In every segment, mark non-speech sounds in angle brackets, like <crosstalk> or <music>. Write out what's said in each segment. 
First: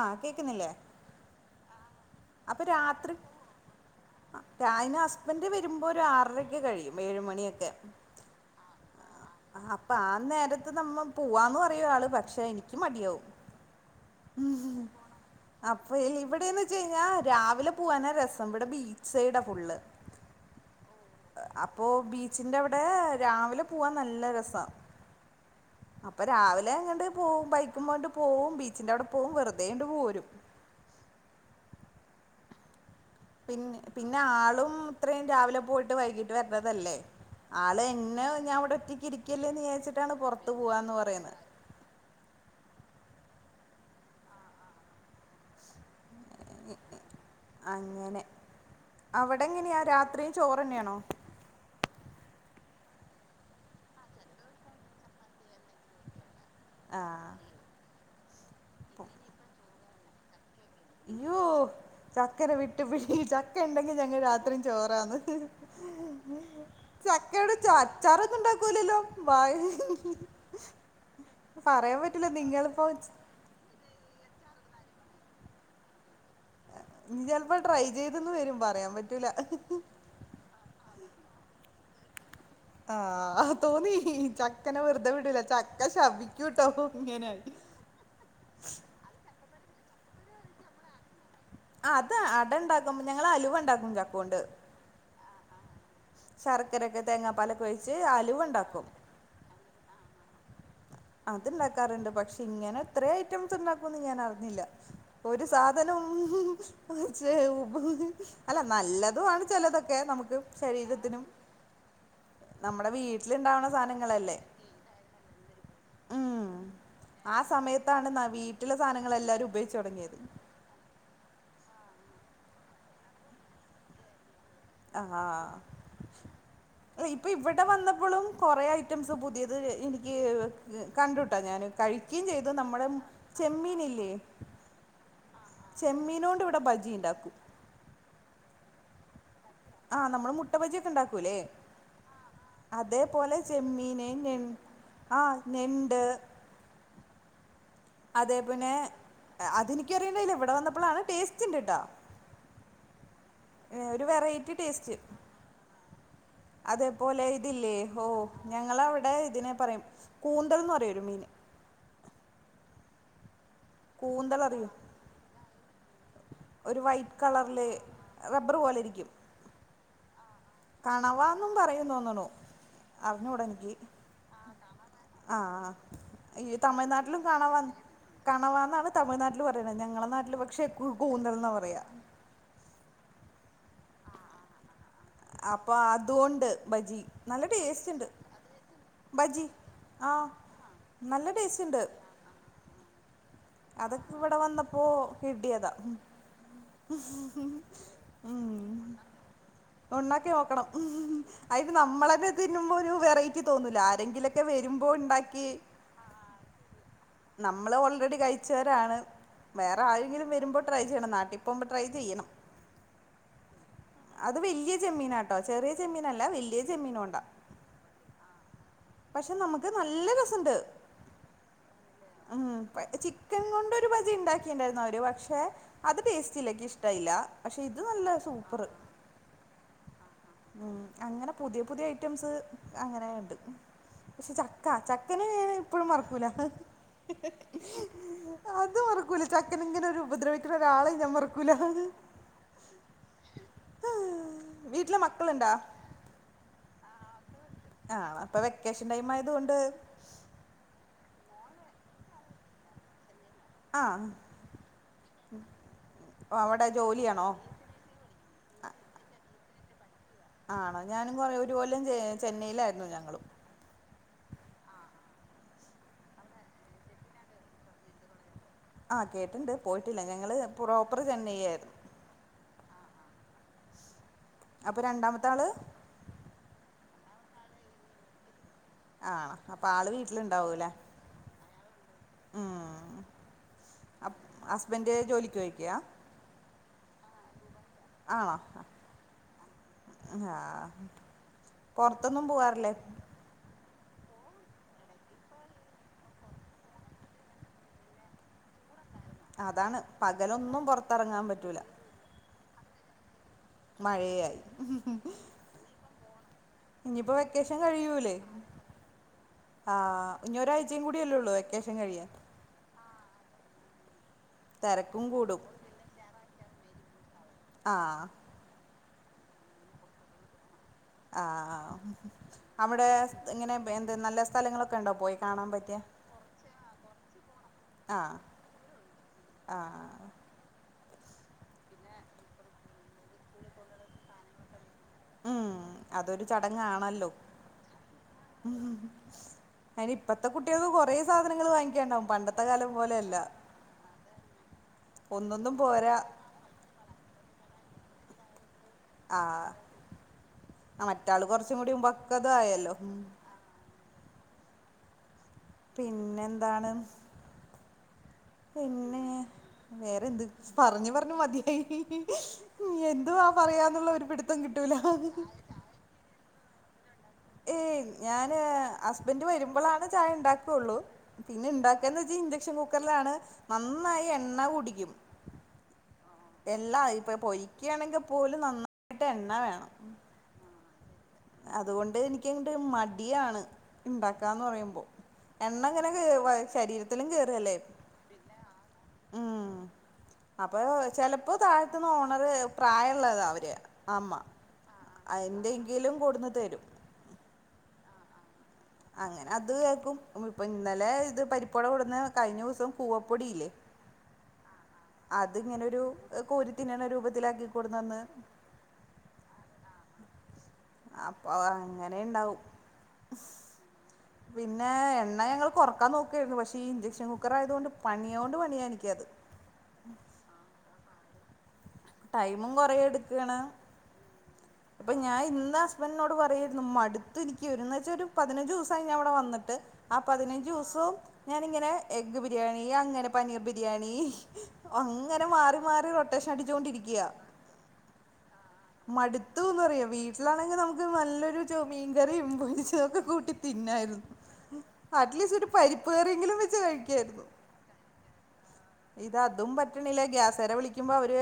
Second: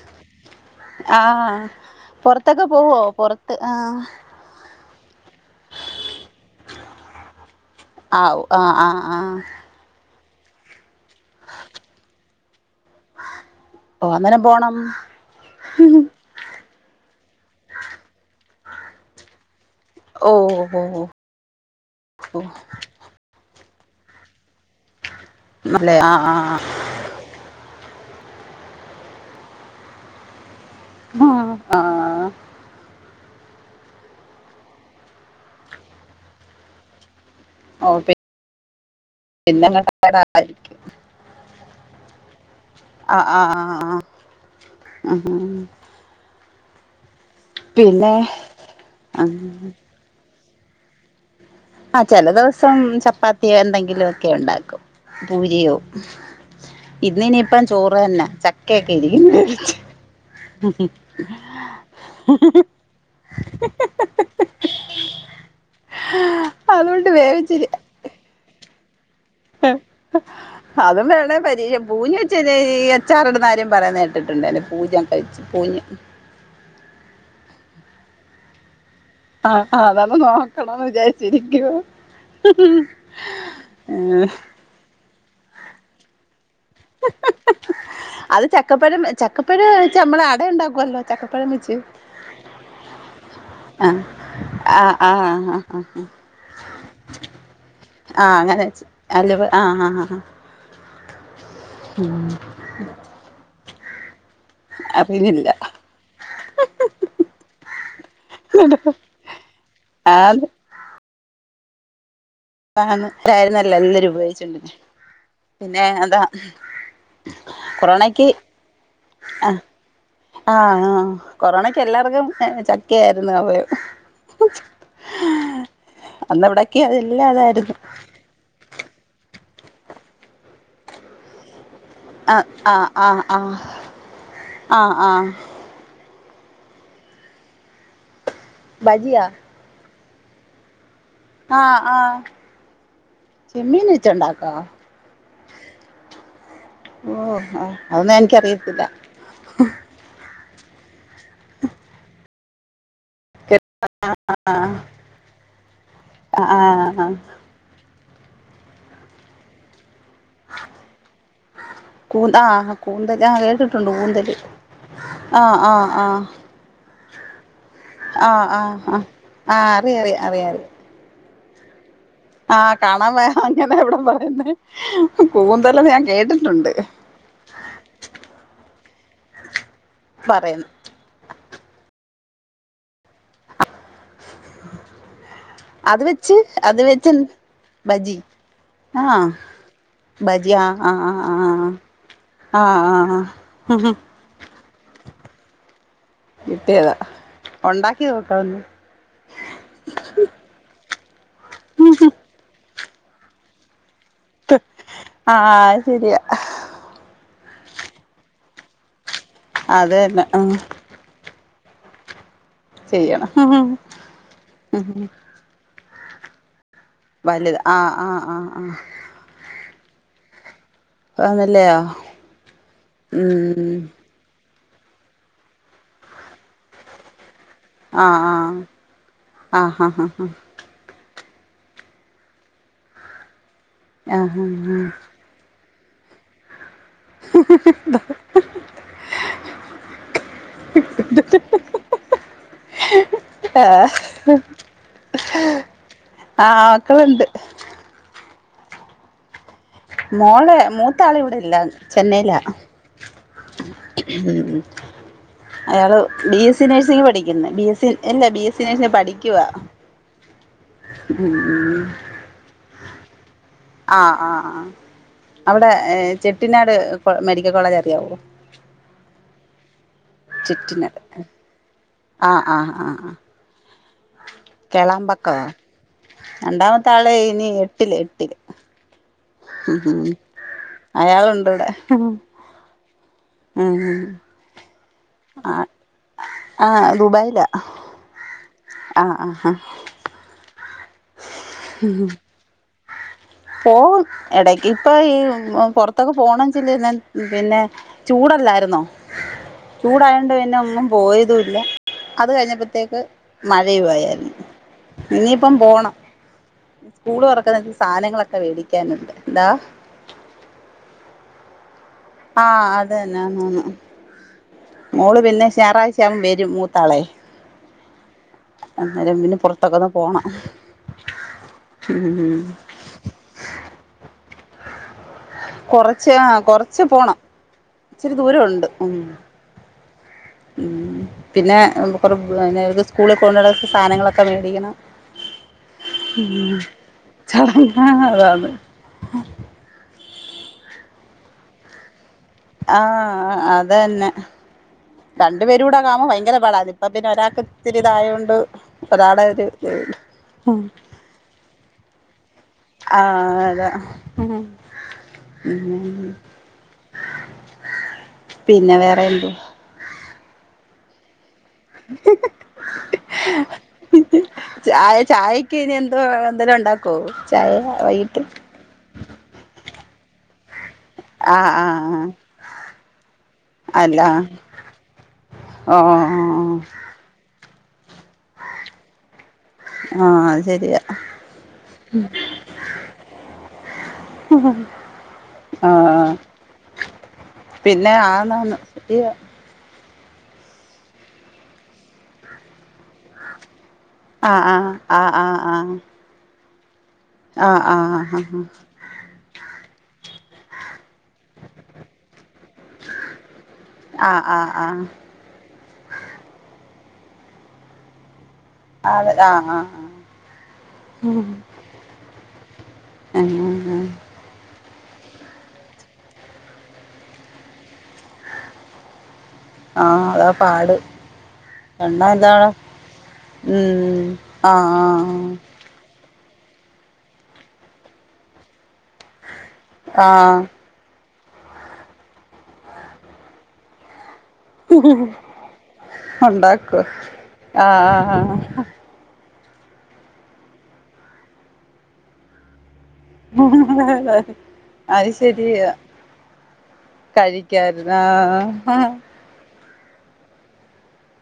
ആഹ കേക്കുന്നില്ലേ ആഹ പുൊറത്തൊക്കെ പോവോ പുറത്ത് ആഹ അന് ഹസ്ബൻഡ് വരുമ്പോ ഒരു ആറരക്കെ കഴിയും ഏഴുമണിയൊക്കെ ആഔ ആഹ ആഹ് ആഹ അപ്പം ആ നേരത്ത് നമ്മൾ പോവാന്ന് പറയുആൾ പക്ഷെ എനിക്ക് മടിയാവും ഓ അന്നേരം പോണം അപ്പ ഇവിടെന്ന് ഞാൻ രാവിലെ പോവാനാ രസം ഇവിടെ ബീച്ച് സൈഡ ഫുള്ള് ഓ ഓ ഓ അപ്പൊ ബീച്ചിന്റെ അവിടെ രാവിലെ പോവാൻ നല്ല രസ അല്ലെ അപ്പൊ ആഹ് രാവിലെ എങ്ങട്ട പോവും ബൈക്കുമ്മട്ട് പോവും ബീച്ചിന്റെ അവിടെ പോവും വെറുതെണ്ട് പോരും ആഹ ആ പിന്ന പിന്നെ ആളും ഇത്രയും രാവിലെ പോയിട്ട് വൈകീട്ട് വരണതല്ലേ ആള ഓ എന്നെ ഞാൻ ഇവിടെ ഒറ്റക്ക്ിരിക്കല്ലേന്ന് പിന്നെങ്ങ് വിചാച്ചിട്ടാണ് പുറത്തു ടയേഡായിരിക്കും പോവാന്ന് പറയുന്നത് ആ ആഹ ആ ആ ഉ പിന്നെ അങ്ങനെ അവടെ ആഹ് എങ്ങനെയാ രാത്രിയും ചോറ്ന്നെണോ ആഹ് ചെല ദിവസം ചപ്പാത്തിയോ എന്തെങ്കിലും ഒക്കെ ഉണ്ടാക്കും പൂരിയോ ഇന്ന് ആഹ് ഇനിയിപ്പം ചോറ്എന്നെ ചക്കെക്കെ ഇല്യെ <unintelligible> ഉം ഉം അയ്യോ ചക്കര വിട്ടു പിടി ചക്ക ഇണ്ടെങ്കിൽ ഞങ്ങള് രാത്രിയും ചോറാന്ന് അതുകൊണ്ട് ചക്കയുടെ ച വേവിച്ചിരി അച്ചാറാെന്നും ഇണ്ടാക്കൂലല്ലോ ഹ ഹ ഹതും വേണേ പരീക്ഷിക്കാ പറയാൻ പൂഞ്ഞ പറ്റൂല വെച്ച് അല്ലെങ്കി നിങ്ങളിപ്പോ ഈ അച്ചാർ ഇട്ന്ന കാര്യം പറയ്ന്നേട്ട്ട്ട്ണ്ടല്ലോ പൂജ ഒക്കെ വെച്ച് പൂഞ്ഞ ഉം ഇഞ്ഞ് ചെലപ്പാെ ട്രൈ ചെെത് ന്ന് വെരും പറയാംപറ്റ് ആഹ് ആഹ് അതാെന്ന് നോക്കണംന്ന് വിചാരിച്ച് ഇരിക്കുവാ ആഹ് തോന്നി ഹി ചക്കനെ വെറ്തെ വിടൂല ചക്ക ശർദ്ദിക്കൂട്ടൊ ഇങ്ങനെ അത് ചക്കപ്പഴം ചക്കപ്പഴം വെച്ച് അമ്മള് അടയിണ്ടാക്കുവല്ലോ ചക്കപ്പഴം വെച്ച് ആഹ് അത് അട ഇണ്ടാക്കുമ്പൊ ഞങ്ങള് അലുവണ് ആഹ് ആഹ് ആഹ് ആഹ് ആഹ് ആഹ് ശർക്കരയെക്കെ തേങ്ങാപ്പാലൊക്കെ ഒയിച്ച് അലുവ ഇണ്ടാക്കും അല്ലവ് ആഹ് ആഹ് ആഹ് അത് ഇണ്ടാക്കാറ്ണ്ട് പക്ഷെ ഇങ്ങനെ ഇത്രേം ഐറ്റംസ് ഇണ്ടാക്കുംന്ന് ഞാൻ അറിഞ്ഞില്ല അപ്പ ഇനില്ല തെന്നെ ഉംഹു ഹു <unintelligible> അല്ല നല്ലതും ആണ് ചെലതൊക്കെ നമുക്ക് ആന്ന് തരീരത്തിനും <unintelligible> എല്ലരും സാധനങ്ങളല്ലേ ഉപയോഗിച്ചാേണ്ടിരിന്നെ പിന്നെ അതാ ഉം ആ സമയത്താണ് ഇന്ന കൊറോണയ്ക്ക് വീട്ടിലെ സാനങ്ങള് എല്ലാരും ഉപയോഗിച്ചാെടങ്ങിയത് ആഹ് ആഹ് കൊറോണക്ക് എല്ലാർക്കും എ ചക്കേര്ന്നു ഉപയോഗം ആഹ് ആഹ് ആഹ് അല്ല ഇപ്പൊ അതെല്ലാം ഇവടെ വൻ അതായിരുന്നു വന്നപ്പളും കാെറേ ഐറ്റംസ് പുതിയത് ഇനിക്ക് കണ്ടുട്ടാ ഞാന് കഴി ആ കീൻചെയ്ത ആ നമ്മടെം ആ ആ ചെമ്മീനില്ലേ ആഹ് ചെമ്മീനോണ്ട് ഇവടെ ബജി ഇണ്ടാക്കും ബജിയാ ആഹ് നമ്മള് മുട്ട ബജിയെക്കെ ഇണ്ടാക്കൂലേ ആഹ് ആഹ് അതെപോലെ ചെമ്മീൻ ചെമ്മീന് ഞെൺ വെച്ചുണ്ടാക്കോ ആഹ് ഞെണ്ട് ഓഹ് ആഹ് അതേ പിന്നെ അതെനിക്ക അറിയണ്ടായില്ല ഇവിടെ വന്നപ്പോളാണ് ടേസ്റ്റണ്ട് ട്ടാ ഒരു വെറൈറ്റി ടേസ്റ്റ് ആഹ് ആഹ് ആഹ് അതേപോലെ ഇ ഇതില്ലേ ഓഹ് ഞങ്ങളവിടെ ഇതിനെ പറയും കൂന്തൽ എന്ന് പറയ ഒരു മീൻ കൂന്ത ആഹ് കൂന്തല് ആഹ് കേട്ടിട്ടുണ്ട് കൂന്തല് കൂന്തൽ അറിയോ ആഹ് ആഹ് ആഹ് ഒരു വൈറ്റ് കളറിലെ ആഹ് റബ്ബർ ആഹ് പോലെ ആഹ് ഇരിക്കും ആഹ് അറിയറിയ അറിയറിയ കണവാന്നും പറയ തോന്നണു. ആഹ് കണ അറിഞ്ഞൂടാ വരാഞ്ഞ എനിക്ക് ന്ന ഇവടെ വരന്നെ കൂന്തല് ഞാൻ കേട്ടിട്ടുണ്ട്. കാണ കാണവാന്നാണ് തമിഴ്നാട്ടിൽ പറയ്ണേ ഞങ്ങളെ നാട്ടില് പക്ഷെ പറയുന്നെ കു കൂന്തൽ എന്നാ പറയാ. ആഹ് അത് വെച്ച് അത് ബജി വെച്ച് നല്ല ടേസ്റ്റ് ഉണ്ട് ബജി ആഹ് ബജി ആഹ് ഭജിയ ആഹ് ആഹ് നല്ല ആഹ് ടേസ്റ്റ് ഉണ്ട് ആഹ് ആഹ് ആഹ് ആഹ് അതൊക്കെ ഇവടെ വന്നപ്പോ കിട്ടിയതാ. കിട്ടിയതാ മ്മ്ഹ് ഉണ്ടാക്കി നോക്കാന്ന് ഒണ്ടാക്കി നോക്കണം മ്മ് അയിന് നമ്മളന്നെ തിന്നുമ്പോ ഒരു വെറൈറ്റി തോന്നൂല ആരെങ്കിലൊ ഒക്കെ വരുമ്പോ ഉണ്ടാക്കി ആഹ് അത് ശരിയാ നമ്മള് ഓൾറെഡി കഴിച്ചവരാണ് വേറെ അത് തന്നെ ആരെങ്കിലും ഉം വരുമ്പോ ട്രൈ ചെയ്യണം നാട്ടി പോകുമ്പോ ട്രൈ ചെയ്യണം ചെയ്യണം അത് വലിയ ചെമ്മീന ട്ടൊ ചെറിയ ചെമ്മീനല്ല വല്യ ചെമ്മീനൊ--ണ്ട് വല്ത് ആഹ് ആഹ് ആഹ് ആഹ് പക്ഷെ നമുക്ക് നല്ല രസുണ്ട് ആണ് ല്ലേ ഉം ചിക്കൻ കൊണ്ടൊരു ബജി ഇണ്ടാ ണ്ടായിരുന്നു അവര് പക്ഷെ അത് ടേസ്റ്റ്ല്ല ഇക്ക് ഇഷ്ടായില്ല പക്ഷെ ഇത് നല്ല ആഹ് സൂപ്പറ് ആഹ് ആഹ് ആഹ് ഉം അങ്ങനെ പുത്യെ പുത്യെ ഐറ്റംസ് അങ്ങനെ ഇണ്ട് പഷെ ആഹ് ചക്ക ച ആഹ് അങ്ങനേ ഇപ്പളും മറ്ക്കൂല അത് മറക്കൂല ചക്കന ഇങ്ങനൊര് ഉപദ്രവിക്ക്ണ ഒരാളെ ഞാൻ മറക്കൂല ആഹ് വീട്ടില് മക്കളുണ്ടാ ആഹ് മക്കള്ണ്ട് ആഹ് അപ്പ വെക്കേഷൻ ടൈമായത് കൊണ്ട് മോള് മൂത്താള് ഇവടെ ഇല്ല ചെന്നയ്ലാ ആഹ് ഉം ഉം അയാള് ബീ എസ്സി അവിടെ നേഴ്സിംഗ ജോലിയാണോ പഠിക്കുന്ന ബി എസ് സ ഇല്ല ബി എസ് സി നഴ്സിംഗ പഠിക്കുവാ ആണൊ ഞാനും ഉം കൊറേ ഒര് കൊല്ലം ഉം ചേ ചെന്നയ്ലായിരുന്നു ഞങ്ങളും ആഹ് ആഹ് ആഹ് അവടെ ഏഹ് ചെട്ടിനാട് മെഡിക്ക കോളേജ് അറിയാവൊ ആഹ്കേട്ട്ണ്ട് പോയിട്ടില്ല ഞങ്ങള് ചെട്ടിനാട് പ്രോപ്പറ് ചെന്നയ്യായിരുന്നു ആഹ് ആഹ് ആഹ് ആഹ് അപ്പൊ രണ്ടാമത്തെ കെളമ്പക്ക ആള് രണ്ടാമത്തെ ആള് ഇനി എട്ട്ല് എട്ട്ല് ആഹ് അപ്പ ആള് വീട്ടില്ണ്ടാവൂലെ അയാളുണ്ട് ഉം ഉം ഹസ്ബന്റ് ജോലിക്ക് ആഹ് പെയ്ക്ക്യാ ആഹ് ദുബയ്ല ആണൊ. ആഹ് പൊറ്ത്തൊന്നും പൂവാറില്ലെ പോവും എടക്ക് ഇപ്പൊ ഈ ഉം പൊറ്ത്തൊക്കെ പോണം ചല്ല് ഞാൻപിന്നെ ചൂടല്ലായിര്ന്നൊ. അതാണ് ചൂടായോണ്ട് പിന്നെ പകലൊന്നും ഒന്നും പൊറത്തിറങ്ങാൻ പോയതൂല്ല പറ്റൂല അത് കഴിഞ്ഞപ്പത്തേക്ക് മഴയു ആയാർന്നു മഴയായി ഇഞിപ്പം പോണം ഇനിയിപ്പോ സ്കൂള് വെക്കേഷൻ തൊറക്ക്ന്ന കഴിയൂലേ സാനങ്ങളൊക്ക വേടിക്കാന്ണ്ട് ആഹ് ഇഞ്ഞൊരാഴ്ചീം കൂടി അല്ലൊള്ളു വെക്കേഷൻ കഴിയാൻ ആഹ് അത് എന്നെ ആഹ് ആഹ് തിരക്കും മോള് കൂടും പിന്നെ ശാറാഴ്ച ആവും വരും മൂത്താളെ ആഹ് അന്നെരം പിന്നെ പൊറത്തൊക്കൊന്ന് പോണം ആഹ് ഉം അവടേ സ് ഇങ്ങനെ വേന്ത് നല്ല സ്ഥലങ്ങളൊക്കണ്ടൊ പോയി കാണാൻ പറ്റിയ കൊറച്ച് ആഹ് കൊറച്ച് പോണം ഇച്ചിരി ആഹ് ദൂര ഉണ്ട് ഉം ആഹ് ഉം പിന്നെ കൊറെ പ് സ്കൂളി കൊണ്ടോണ സാധനങ്ങളൊക്ക വേടിക്കണം ഉം അതൊരു ചടങ്ങാണല്ലോ മ്മ് ഹ് <unintelligible> അയിന് ഇപ്പത്തെ കുട്ടീൾക്ക് കൊറേ സാധനങ്ങള് വാങ്ങിക്കണ്ടാവും പണ്ടത്തെ കാലം പോലെയല്ല ആഹ് അതന്നെ രണ്ട് ഒന്നൊന്നും പേരൂടെ പോരാ അങ്ങാവുമ്പ ഭയങ്കര പാട അപ്പ പിന്നെ ഒരാക്ക് ഇത്തിരി ഇതായോണ്ട് ഒരാളെ ഒര് ആഹ് മറ്റാള് കൊറച്ചും കൂടി പക്ക്യത ആയല്ലൊ ആഹ് അത ഉം പിന്നെന്താണ് പിന്നെ വേറെ എന്തൊ വേറെന്ത് പറഞ് പറഞ് മതി എന്തുവ പറയാന്നുള്ള ഒരുപിടിത്തം കിട്ടൂല ക്കിനി എന്തൊ എന്തെലും ഉണ്ടാക്കൊ ഏയ് ഞാന് ഹസ്ബന്റ് വരുമ്പളാണ് ചായ ഉണ്ടാക്കൊള്ളു പിന്നെ ആഹ് ആഹ് ഇണ്ടാക്കന്ന് ആഹ് വെച്ച ഇൻഡക്ഷൻ കുക്കറ്ലാണ് നന്നായി എണ്ണ ഉടിക്കും ആഹ് എല്ലാ ഇപ്പൊ പൊരിക്ക്യാണെങ്കിപ്പോലും നന്നായിട്ട് എണ്ണ വേണം ആഹ് അത് ശെരിയാ അതുകൊണ്ട് എനിക്ക് അങ്ങട്ട് മടിയാണ് ഇണ്ടാക്കാന്ന് പറയുമ്പോ എണ്ണ ആ ങ്ങനെ കേ വ ശരീരത്തിലും കേറല്ലേ പിന്നെ ആണ് അന സ <unintelligible> ഉം അപ്പൊ ചെലപ്പോ താഴത്തന്ന് ഓണറ് പ്രായള്ളതാ അവര് അമ്മ ആ ആ ആ ആ എന്തെങ്കിലും കൊടുന്ന് തരും ആഹ് ആഹ് ആഹ് ആഹ് അങ്ങനെ അത് കേക്കും ഇപ്പൊ ഇന്നലെ ഇത് പരിപ്പ് വട കൊടന്ന് കഴിഞ്ഞ ദിസം കൂവപ്പൊടിയില്ലേ ആഹ് ആഹ് ആഹ് അത് ഇങ്ങനെരു കോരിത്തിന്നണ രൂപത്തിലാക്കിക്കൊടുന്നന്ന് അതെ ആഹ് ആഹ് ആഹ് അപ്പൊ അങ്ങനെ ഇണ്ടാവും ഏഹ് ആഹ് പിന്നെ എണ്ണ ഞങ്ങള് കൊറക്കാൻ നോക്കായിരുന്നു പക്ഷെ ഈ ഇൻചക്ഷൻ കുക്കർ ആയതോണ്ട് പണിയൊണ്ട് പണിയാ എനിക്കത് ആഹ് അതാ പാട് എണ്ണ ഇതാണ് ടൈമും കൊറേ എടുക്കാണ് ഉം ആഹ് അപ്പൊ ഞാൻ ഇന്ന് ഹസ്ബൻന്റിനോട് പറയരുന്നു മടുത്ത് എനിക്ക് എന്ന് വെച്ചാ ഒരു പതിനഞ്ചു ദിവസായി ഞാൻ ഇവിടെ വന്നിട്ട് ആഹ് ആ പതിനഞ്ച് ദിവസോം ഞാനിങ്ങനെ എഗ്ഗ് ബിരിയാണി അങ്ങനെ പനീർ ബിരിയാണി അങ്ങനെ മാറി മാറി റൊട്ടേഷൻ ഉണ്ടാക്കും അടിച്ചൊണ്ടിരിക്ക്യ ആ മടുത്തുന്ന് പറയാ വീട്ടിലാണെങ്കി നമ്മക്ക് നല്ലൊരു ചൊ മീൻ കറീം പൊരിച്ചതൊക്കെ കൂട്ടി തിന്നായിരുന്നു അത് അറ്റ്ലീസ്റ്റ് ഒരു ശരിയാ പരിപ്പ് കറിയെങ്കിലും വെച്ച് കഴിക്കായിരുന്നു കേരള ആഹ് ഇതതും പറ്റണില്ല ഗ്യാസാരെ വിളിക്കുമ്പോ അവര്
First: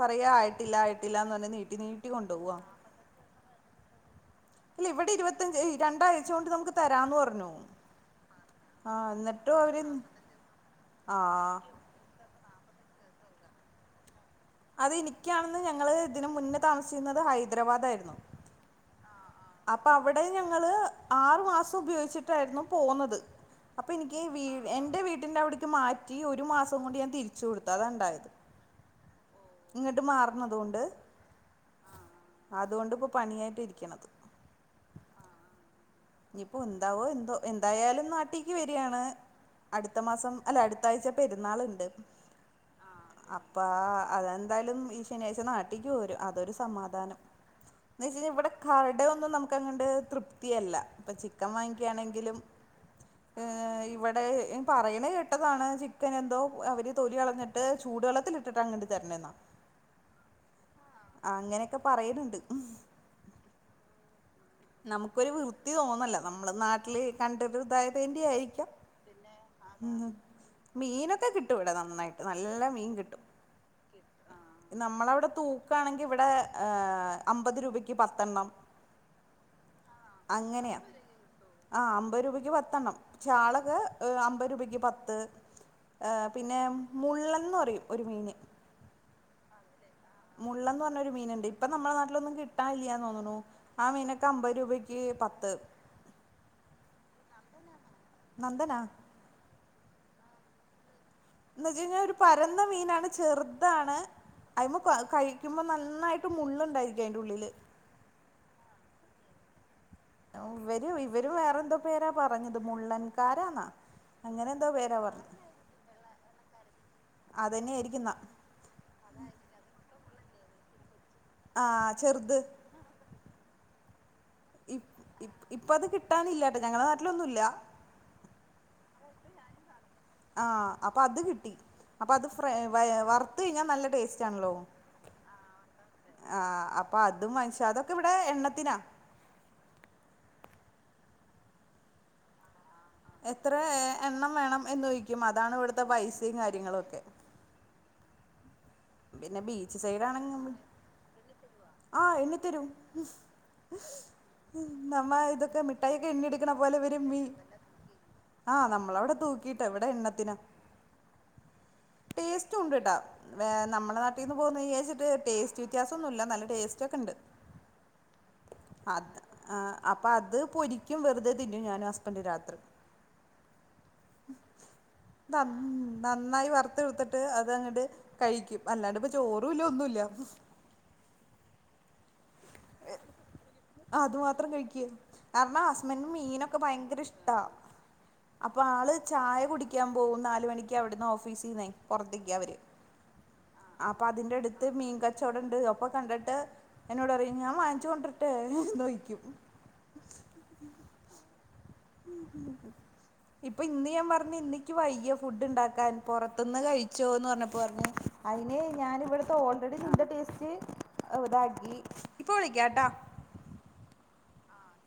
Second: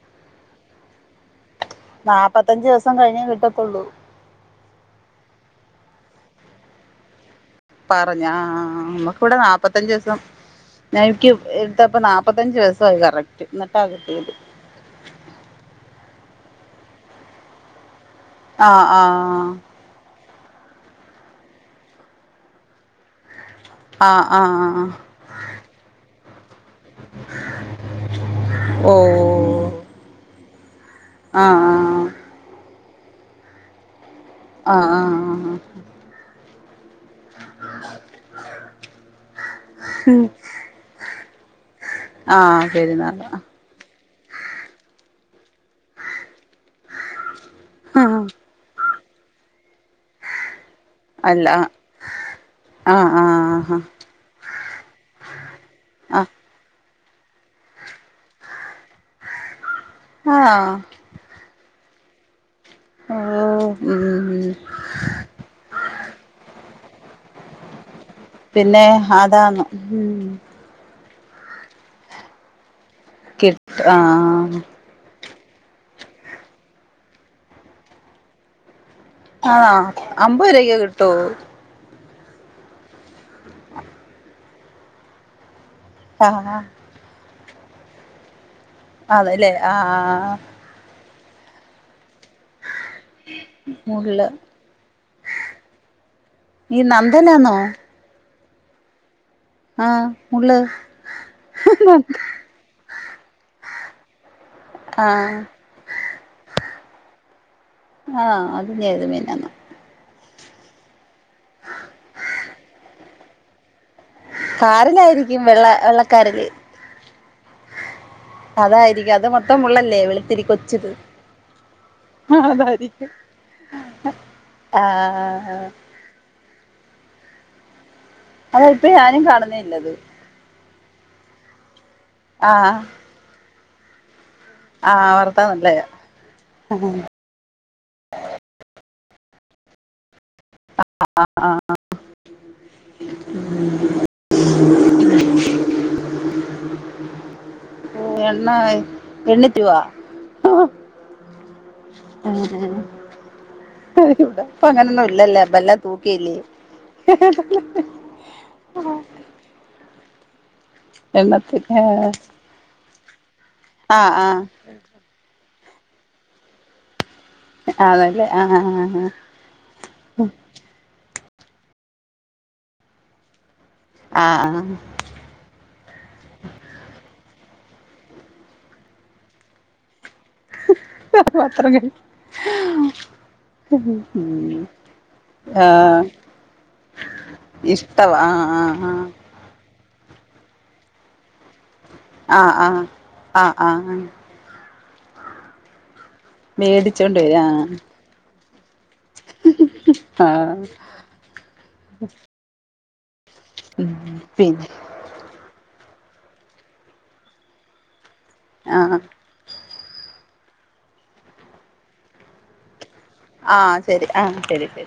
പറയ ആയിട്ടില്ല ആയിട്ടില്ല ന്ന് പറഞ്ഞ് നീട്ടി നീട്ടി കൊണ്ടുപോവാ മുപ്പത്തഞ്ച് ദിവസം കഴിഞ്ഞേ കിട്ടത്തുള്ളൂ ല്ല ഇവിടെ ഇരുപത്തഞ്ച് രണ്ടാഴ്ച കൊണ്ട് നമുക്ക് തരാന്ന് പറഞ്ഞു പറഞ്ഞു ആഹ് നമ്മക്കിവിടെ എന്നിട്ടും അവര് നാല്പത്തഞ്ചു ദിവസം ഞ എനിക്ക് ആഹ് ത്തപ്പോ നാൽപ്പത്തഞ്ച് ദിവസായി കറക്റ്റ് എന്നിട്ടാ കിട്ടിയത് അത് ഇനിക്കാണെന്ന് ഞങ്ങള് ഇതിനു മുന്നേ താമസിച്ചെന്നത് ഹൈദരാബാദയിരുന്നു ആഹ് ആഹ് അപ്പവിടെ ഞങ്ങള് ആറു മാസം ഉപയോഗിച്ചിട്ടായിരുന്നു പോന്നത് അപ്പനിക്ക് ആ ആ വീ എൻ്റെ വീട്ടിൻ്റെ അവിടക്ക് മാറ്റി ഒരു മാസം കൊണ്ട് ഞാൻ തിരിച്ചു കൊടുത്തു അതാ ണ്ടായത് ഓഹ് ങ്ങട്ട് മാറണതുകൊണ്ട് ആഹ് ആഹ് അതുകൊണ്ടിപ്പോ പണിയായിട്ട് ഇരിക്കണത് ആഹ് ആഹ് ഇഞ്ഞിപ്പോ എന്താവോ എന്തോ എന്തായാലും നാട്ടീക്ക് വരിയാണ് അടുത്ത മാസം അല്ല അടുത്താഴ്ച പെരുന്നാള്ണ്ട് ആഹ് പെരുന്നാള് ആഹ് അപ്പ അതെന്തായാലും ഈ ശനിയാഴ്ച നാട്ടിക്ക് പോരും അതൊരു സമാധാനം ന്ന് വെച്ചയിഞ്ഞാൽ ഇവിടെ കട ഒന്നും നമുക്ക്ങ്ങട് തൃപ്തിയല്ല ഇപ്പൊ അല്ല ചിക്കൻ വാങ്ങിയ്ക്കാണെങ്കിലും. ആ ആ ഇവിടെ പറയണ കേട്ടതാണ് ആ ചിക്കനെന്തോ അവര് തൊലി കളഞ്ഞിട്ട് ചൂടുവെള്ളത്തിലിട്ടിട്ടെങ്ങാണ്ട് തരണെന്നാണ് <inaudible> ആഹ്. അങ്ങനെക്കെ പറയിണിണ്ട് ഉം ഓഹ് ഉം നമുക്കൊരു വൃത്തി തോന്നില്ല നമ്മള് നാട്ടില് കണ്ടരുതായ വേ ണ്ടി ആയിരിക്കാം പിന്നെ അതാന്ന് ഉം മീനൊക്കെ കിട്ടും ഇവി ടെ നന്നായിട്ട് നല്ല മീൻ കിട്ടും കിട്ട്ആ നമ്മളവിടെ തൂക്കണെങ്കിൽ ഇവിടെ അമ്പത് രൂപയ്ക്ക് പത്തെണ്ണം ആ അമ്പത് രൂപയ്ക്കു കിട്ടോ ആ അമ്പത് രൂപയ്ക്ക് പത്തെ ണ്ണം ചാളക അമ്പത് രൂപയ്ക്ക് പത്ത് ആ പിന്നെ മുള്ളൻ ന്ന് പറയും ഒരു മീന് അതെല്ലേ ആആ മു ള്ളന്ന് പറഞ്ഞൊരു മീനണ്ട് ഇപ്പ നമ്മടെ നട്ടിലൊന്നുകി ട്ടില്ല ആ മീനൊക്കെ മുള്ള് അമ്പത് രൂപക്ക് പത്ത് ഈ നന്ദു നാെന്നോ നന്ദനാ ആഹ് മു ള്ള് എ ന്ന് വെച്ച കഴിഞ്ഞാൽ ഒരു പരന്ന മീനാണ് ചെറുതാണ് അയിന് ആ കഴിക്കുമ്പോൾ നന്നായിട്ട് മള്ണ്ടായിരിക്കും അതിൻ്റെ ഉള്ളിൽ ആഹ അത്ഞത് മി നാ ഇവര് ഇവര വേറെ എന്തോ പേരാ പറഞ്ഞത് മുള്ളൻകാരാന്നാ അങ്ങനെ എന്തോ പേരാ കാരാനാ പറഞ്ഞെ യിരിക്കും വെള്ള വെള്ളക്കരില് അതന്നെ ആയിരിക്കുന്നാ അതായിരിക്കും അത് മൊത്തം മു ള്ളല്ലേ വെളുത്തിരിക്ക കൊച്ചത്ആ ആഹ് ചെറുത് ഹ അതായിരിക്കും ആഹ കിട്ടാനില്ലട്ടോ ഞ ങ്ങള നാട്ടിലൊന്നുമല്ല അതാ ഇപ്പൊ ഞാനും കാണുന്നേല്ലത് ആ അപ്പൊ അത് കിട്ടി അപ്പ അത് ഫ്ര ആഹ് വറുത്ത കഴിഞ്ഞാൽ നല്ല ടേസ്റ്റ് ആണല്ലോ ആഹ് വറുത്താ നല്ലയാ ആ അപ്പൊ അതും വാങ്ങിച് അതൊക്കെ ഇവിടെ എണ്ണത്തിനാ ആ ആഹ എത്ര എണ്ണം വേണം എന്ന്ചോ ദിക്കും അതാണ് ഇവിടുത്തെ പൈസയും കാര്യങ്ങളൊക്കെ എണ്ണയ് പിന്നെ ബീച്ച് സൈഡ ആണെങ്കമ്മില് ആഹ എണി തരും ഇവിടെ ഇപ്പ അങ്ങനൊന്നും നമ്മ ഇല്ലല്ലേ ഇപ്പ ഇതൊക്കെ എല്ലാം മിഠായിൊക്കെ എണ്ണി തൂക്കിയില്ലേ എടുക്കണ പോലെ ഇ വരും മീൻ ആഹ നമ്മളവിടെ തൂക്കിട്ട് ഇ വിടെ എണ്ണത്തിന് എണത്തിന് ഹേ ടെസ്റ്റുംണ്ട് ട്ടോ നമ്മ നാട്ടിൽന്ന് പോ ആഹ് ടേസ്റ്റ് വ്യത്യാസ ഒന്നുമല്ല നല്ല ടേസ്റ്റ് ഒക്കെ ഉണ്ട് ആണ ല്ലെ ആ അപ്പം അത് പൊ രിക്കും വെറുതെ തിന്നു ഞാനൻ ഹസ്ബൻഡ് രാത്രി ആഹ ആഹ് നന്നായി വറുത്തെടുത്തിട്ട് അത്ങ്ങട്ട് കഴിക്കും അല്ലാണ്ട് ഇപ്പ ചോറും ല്ല ഒന്നുമല്ല ങ്ങ പത്രം കയിക അതുമാത്രം കഴിക്കെ അമ്മ ആഹ് ഹസ്ബൻഡിന് മീനൊക്കെ ഭയങ്കര ഇഷ്ടാ ഇഷ്ടവാ ആഹ് അപ്പൊ ആഹ് ആള് ആഹ് ചായ കുടിക്ക ക്കാൻ പോകും നാല് മണിക്ക് അവിടുന്ന് ഓഫീസിൽ നി പുറത്തേക്ക ആഹ് അവര് ആഹ് ആഹ് ആഹ് അപ്പൊ അതിന്റെ അടുത്ത് മീൻ കച്ചവട ഉണ്ട് അപ്പൊ കണ്ടി് ണ്ട് മേടിച്ചോണ്ട് എന്നോട്പറയും ഞാൻ വരും വാങ്ങിച്ച കൊണ്ടര ട്ടേ ചോ യിക്കും ആഹ് ഉം ഇപ്പൊ ഇന്ന് ഉം ഞാൻ പറഞ്ഞു പിന്നെ ഇന്നക്ക് വയ്യ ഫുഡ് ഉണ്ടാക്കാൻ പുറത്തുന്ന് കഴിച്ചോന്ന് പറഞ്ഞപ്പോ പറഞ്ഞത് അതിന് ആഹ് ഞാനിവിടെ ഇപ്പൊ ഓൾറെഡി നന്റെ ടേസ്റ്റ് ഇതാക്കി ഇപ്പൊ വിളിക്കട്ടോ ആഹ് ശരി ആഹ് ശരി